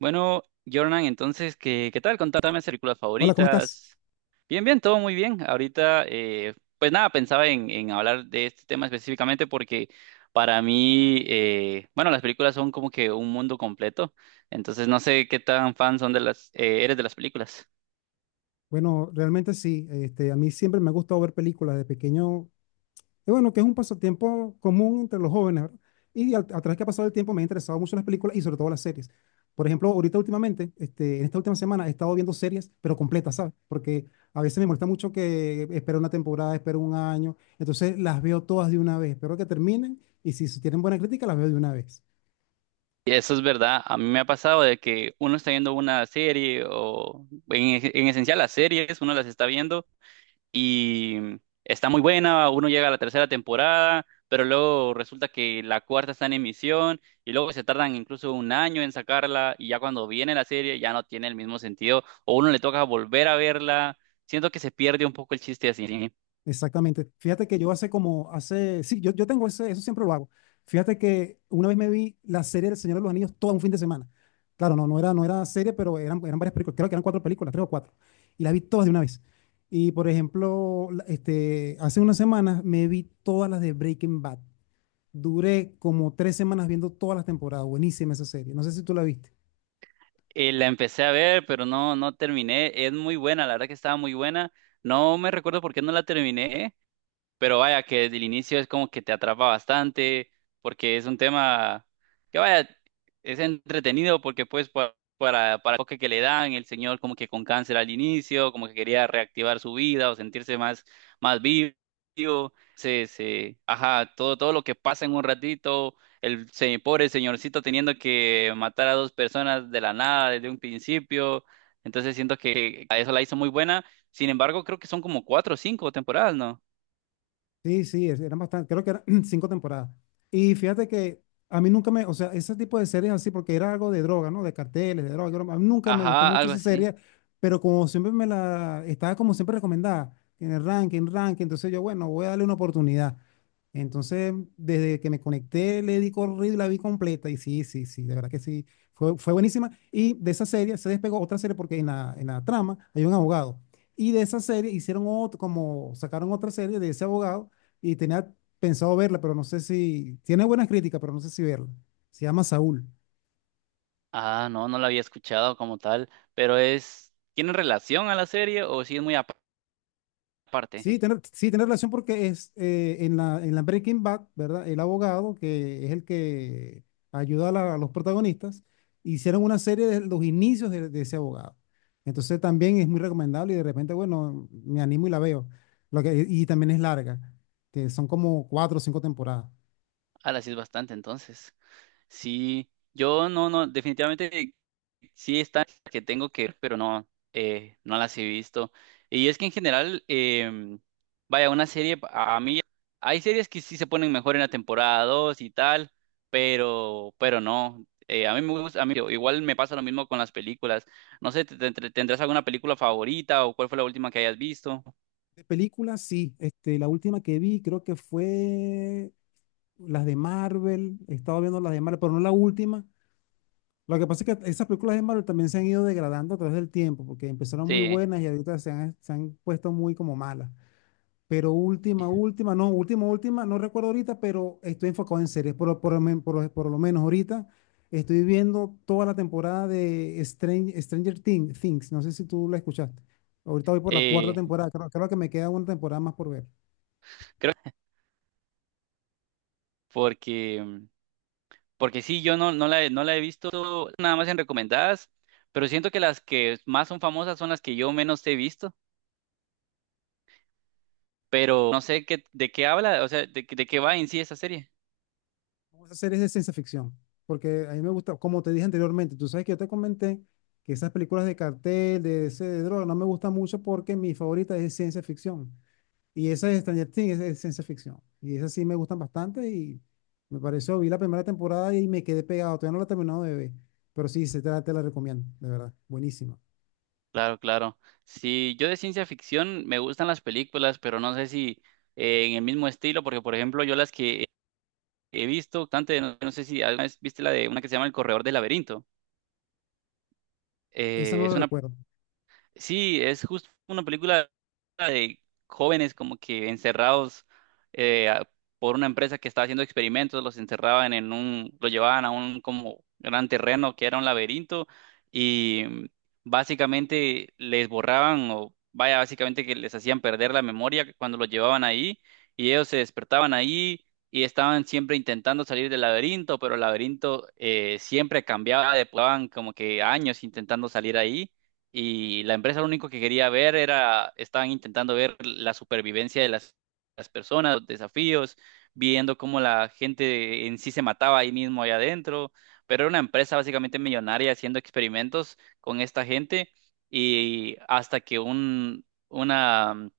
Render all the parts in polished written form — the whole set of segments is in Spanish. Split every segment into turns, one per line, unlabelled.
Bueno, Jordan, entonces, ¿qué tal? Contame tus películas
Hola, ¿cómo estás?
favoritas. Bien, bien, todo muy bien. Ahorita, pues nada, pensaba en hablar de este tema específicamente porque para mí, bueno, las películas son como que un mundo completo. Entonces, no sé qué tan fan son de las, eres de las películas.
Bueno, realmente sí, a mí siempre me ha gustado ver películas de pequeño, y bueno, que es un pasatiempo común entre los jóvenes, ¿verdad? Y a través que ha pasado el tiempo me han interesado mucho las películas y sobre todo las series. Por ejemplo, ahorita últimamente, en esta última semana he estado viendo series, pero completas, ¿sabes? Porque a veces me molesta mucho que espero una temporada, espero un año, entonces las veo todas de una vez, espero que terminen y si tienen buena crítica las veo de una vez.
Y eso es verdad. A mí me ha pasado de que uno está viendo una serie o en esencial las series, uno las está viendo, y está muy buena, uno llega a la tercera temporada, pero luego resulta que la cuarta está en emisión y luego se tardan incluso un año en sacarla y ya cuando viene la serie ya no tiene el mismo sentido o uno le toca volver a verla. Siento que se pierde un poco el chiste así.
Exactamente. Fíjate que yo sí, yo tengo eso siempre lo hago. Fíjate que una vez me vi la serie del Señor de los Anillos todo un fin de semana. Claro, no, no era serie, pero eran varias películas, creo que eran cuatro películas, tres o cuatro. Y las vi todas de una vez. Y por ejemplo, hace unas semanas me vi todas las de Breaking Bad. Duré como 3 semanas viendo todas las temporadas. Buenísima esa serie. No sé si tú la viste.
La empecé a ver, pero no terminé. Es muy buena, la verdad que estaba muy buena. No me recuerdo por qué no la terminé, pero vaya, que desde el inicio es como que te atrapa bastante, porque es un tema que vaya, es entretenido porque pues para el enfoque que le dan, el señor como que con cáncer al inicio, como que quería reactivar su vida o sentirse más, más vivo, ajá, todo lo que pasa en un ratito, el pobre señorcito teniendo que matar a dos personas de la nada desde un principio, entonces siento que a eso la hizo muy buena, sin embargo creo que son como cuatro o cinco temporadas, ¿no?
Sí, sí, eran bastante, creo que eran cinco temporadas. Y fíjate que a mí nunca me, o sea, ese tipo de series así, porque era algo de droga, ¿no? De carteles, de droga. Broma. A mí nunca me gustó
Ajá,
mucho
algo
esa
así.
serie, pero como siempre estaba como siempre recomendada, en el ranking, ranking, entonces yo, bueno, voy a darle una oportunidad. Entonces, desde que me conecté, le di corrido y la vi completa. Y sí, sí, sí, de verdad que sí, fue buenísima. Y de esa serie se despegó otra serie porque en la trama hay un abogado. Y de esa serie hicieron otro, como sacaron otra serie de ese abogado y tenía pensado verla, pero no sé si, tiene buenas críticas, pero no sé si verla. Se llama Saúl.
Ah, no la había escuchado como tal, pero es, ¿tiene relación a la serie o sí es muy aparte?
Sí, tiene relación porque es en la Breaking Bad, ¿verdad? El abogado, que es el que ayuda a los protagonistas, hicieron una serie de los inicios de ese abogado. Entonces también es muy recomendable y de repente, bueno, me animo y la veo. Y también es larga, que son como cuatro o cinco temporadas.
Ah, la sí es bastante entonces. Sí, yo no, definitivamente sí está que tengo que ver, pero no, no las he visto. Y es que en general, vaya, una serie, a mí, hay series que sí se ponen mejor en la temporada 2 y tal, pero no. A mí me gusta, a mí igual me pasa lo mismo con las películas. No sé, ¿tendrás alguna película favorita o cuál fue la última que hayas visto?
De películas, sí. La última que vi creo que fue las de Marvel, he estado viendo las de Marvel, pero no la última. Lo que pasa es que esas películas de Marvel también se han ido degradando a través del tiempo, porque empezaron muy
Sí,
buenas y ahorita se han puesto muy como malas. Pero última, última, no recuerdo ahorita, pero estoy enfocado en series. Por, lo men- por lo menos ahorita estoy viendo toda la temporada de Stranger Things. No sé si tú la escuchaste. Ahorita voy por la cuarta
eh,
temporada. Creo que me queda una temporada más por ver.
creo porque porque sí, yo no la he visto nada más en recomendadas, pero siento que las que más son famosas son las que yo menos he visto, pero no sé qué, de qué habla, o sea, de, de qué va en sí esa serie.
Vamos a hacer es de ciencia ficción, porque a mí me gusta, como te dije anteriormente, tú sabes que yo te comenté que esas películas de cartel, de droga, no me gustan mucho porque mi favorita es de ciencia ficción. Y esa de Stranger Things es de ciencia ficción. Y esas sí me gustan bastante y me pareció, vi la primera temporada y me quedé pegado, todavía no la he terminado de ver, pero sí, se te la recomiendo, de verdad, buenísima.
Claro, claro. Sí, yo de ciencia ficción me gustan las películas, pero no sé si en el mismo estilo, porque por ejemplo yo las que he visto, bastante, no sé si alguna vez viste la de una que se llama El Corredor del Laberinto.
Esa no
Es
la
una,
recuerdo.
sí, es justo una película de jóvenes como que encerrados eh, a- por una empresa que estaba haciendo experimentos, los encerraban en un, lo llevaban a un como gran terreno que era un laberinto y básicamente les borraban o vaya, básicamente que les hacían perder la memoria cuando los llevaban ahí y ellos se despertaban ahí y estaban siempre intentando salir del laberinto, pero el laberinto siempre cambiaba, depuraban como que años intentando salir ahí y la empresa lo único que quería ver era, estaban intentando ver la supervivencia de las personas, los desafíos, viendo cómo la gente en sí se mataba ahí mismo, allá adentro, pero era una empresa básicamente millonaria haciendo experimentos con esta gente y hasta que una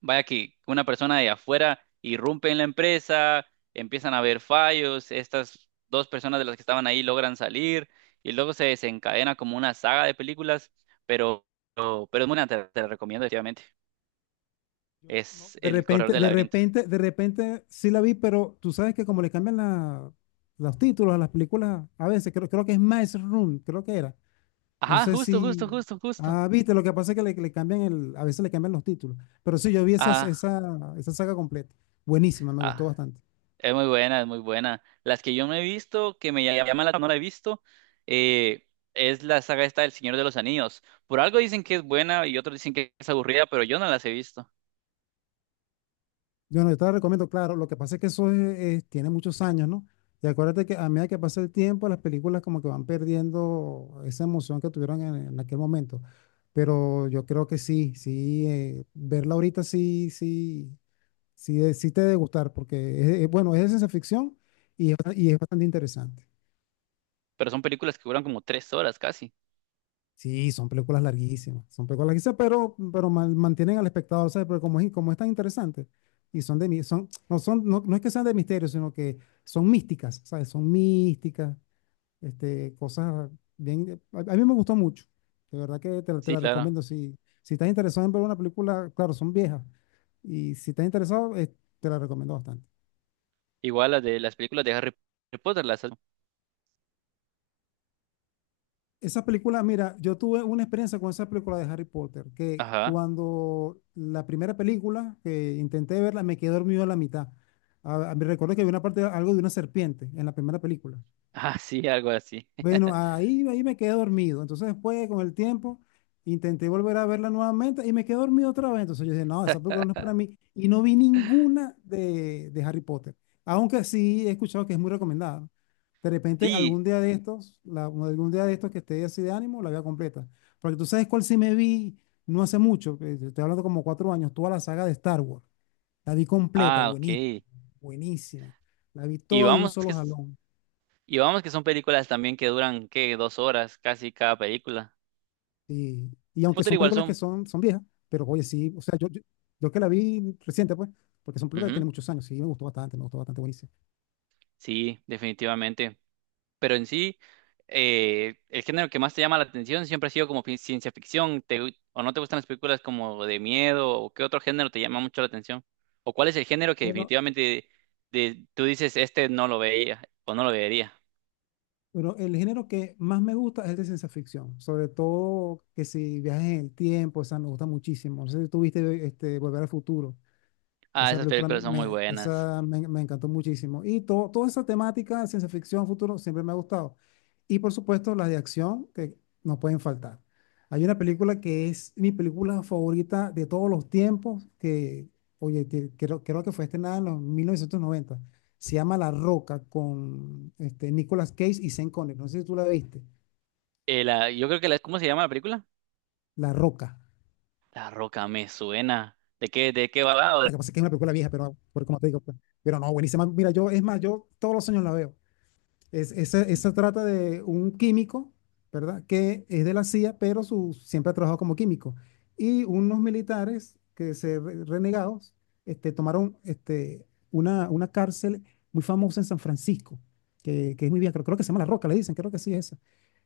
vaya que una persona de afuera irrumpe en la empresa, empiezan a haber fallos, estas dos personas de las que estaban ahí logran salir y luego se desencadena como una saga de películas, pero, pero es muy buena, te la recomiendo definitivamente.
Yo, no,
Es
De
El Corredor
repente,
del
de
Laberinto.
repente, de repente sí la vi, pero tú sabes que como le cambian los títulos a las películas, a veces creo que es Maze Room, creo que era. No
Ajá,
sé
justo, justo,
si...
justo, justo.
Ah, viste, lo que pasa es que le cambian el, a veces le cambian los títulos. Pero sí, yo vi esas,
Ah,
esa, esa saga completa. Buenísima, me gustó
ah,
bastante.
es muy buena, es muy buena. Las que yo no he visto, que me llaman la no la he visto, eh, es la saga esta del Señor de los Anillos. Por algo dicen que es buena y otros dicen que es aburrida, pero yo no las he visto.
Yo, no, yo te la recomiendo, claro, lo que pasa es que eso tiene muchos años, ¿no? Y acuérdate que a medida que pasa el tiempo, las películas como que van perdiendo esa emoción que tuvieron en aquel momento. Pero yo creo que sí, sí, verla ahorita sí, sí, sí, sí te debe gustar, porque bueno, es de ciencia ficción y es bastante interesante.
Pero son películas que duran como tres horas casi.
Sí, son películas larguísimas, pero mantienen al espectador, ¿sabes? Porque como es tan interesante, y son son, no, no es que sean de misterio, sino que son místicas, ¿sabes? Son místicas, cosas bien, a mí me gustó mucho, de verdad que te
Sí,
la
claro.
recomiendo, si, si estás interesado en ver una película, claro, son viejas, y si estás interesado, te la recomiendo bastante.
Igual las de las películas de Harry Potter, las...
Esa película, mira, yo tuve una experiencia con esa película de Harry Potter, que
Ajá.
cuando la primera película que intenté verla, me quedé dormido a la mitad. Me recuerdo que había una parte, algo de una serpiente en la primera película.
Ah, sí, algo así.
Bueno, ahí me quedé dormido. Entonces después, con el tiempo, intenté volver a verla nuevamente y me quedé dormido otra vez. Entonces yo dije, no, esa película no es para mí. Y no vi ninguna de Harry Potter. Aunque sí he escuchado que es muy recomendada, ¿no? De repente,
Sí.
algún día de estos, que esté así de ánimo, la veo completa. Porque tú sabes cuál sí me vi no hace mucho, que te estoy hablando como 4 años, toda la saga de Star Wars. La vi completa,
Ah,
buenísima,
ok.
buenísima. La vi
Y
toda de un
vamos que,
solo jalón.
y vamos que son películas también que duran, ¿qué? Dos horas casi cada película.
Y aunque
Potter
son
igual
películas
son.
que son viejas, pero oye, sí, o sea, yo que la vi reciente, pues, porque son películas que
Ujú.
tienen muchos años, sí, me gustó bastante, buenísimo.
Sí, definitivamente. Pero en sí, el género que más te llama la atención siempre ha sido como ciencia ficción. O no te gustan las películas como de miedo? ¿O qué otro género te llama mucho la atención? ¿O cuál es el género que
Bueno,
definitivamente tú dices, este no lo veía o no lo vería?
pero el género que más me gusta es el de ciencia ficción, sobre todo que si viajes en el tiempo, o sea, me gusta muchísimo. No sé si tuviste Volver al Futuro.
Ah,
Esa
esas
película
películas son muy buenas.
me encantó muchísimo. Y toda esa temática de ciencia ficción, futuro, siempre me ha gustado. Y por supuesto, las de acción que no pueden faltar. Hay una película que es mi película favorita de todos los tiempos, oye, creo que fue estrenada en los 1990. Se llama La Roca con Nicolas Cage y Sean Connery. No sé si tú la viste.
La, yo creo que la, ¿cómo se llama la película?
La Roca.
La Roca me suena. ¿De qué va? Ah,
Lo que pasa es que es una película vieja, pero como te digo, pues, pero no, buenísima. Mira, yo, es más, yo todos los años la veo. Es, esa,
mm,
esa trata de un químico, ¿verdad? Que es de la CIA, pero su, siempre ha trabajado como químico. Y unos militares que se renegados tomaron una cárcel muy famosa en San Francisco, que es muy vieja, creo que se llama La Roca, le dicen, creo que sí es esa.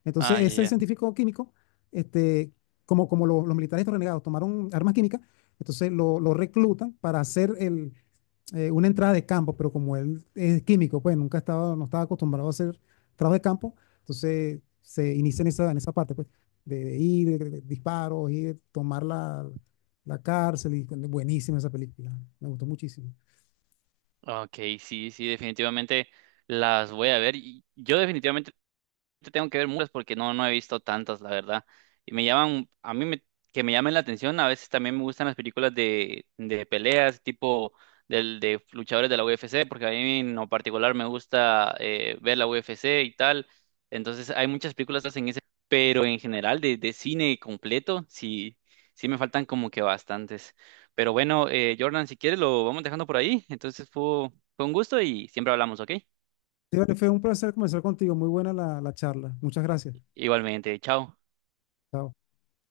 Entonces,
ah, ya,
ese
ya.
científico químico, este, como los militares estos renegados tomaron armas químicas, entonces lo reclutan para hacer una entrada de campo, pero como él es químico, pues nunca estaba, no estaba acostumbrado a hacer trabajo de campo, entonces se inicia en en esa parte, pues, de ir, de disparos, ir, tomar la cárcel, y buenísima esa película, me gustó muchísimo.
Ok, sí, sí, definitivamente las voy a ver. Y yo definitivamente te tengo que ver muchas porque no he visto tantas, la verdad. Y me llaman, que me llamen la atención, a veces también me gustan las películas de peleas, tipo del, de luchadores de la UFC, porque a mí en lo particular me gusta ver la UFC y tal. Entonces hay muchas películas que hacen ese, pero en general de cine completo, sí, sí me faltan como que bastantes. Pero bueno, Jordan, si quieres lo vamos dejando por ahí. Entonces fue un gusto y siempre hablamos, ¿ok?
Sí, vale, fue un placer conversar contigo, muy buena la charla, muchas gracias.
Igualmente, chao.
Chao.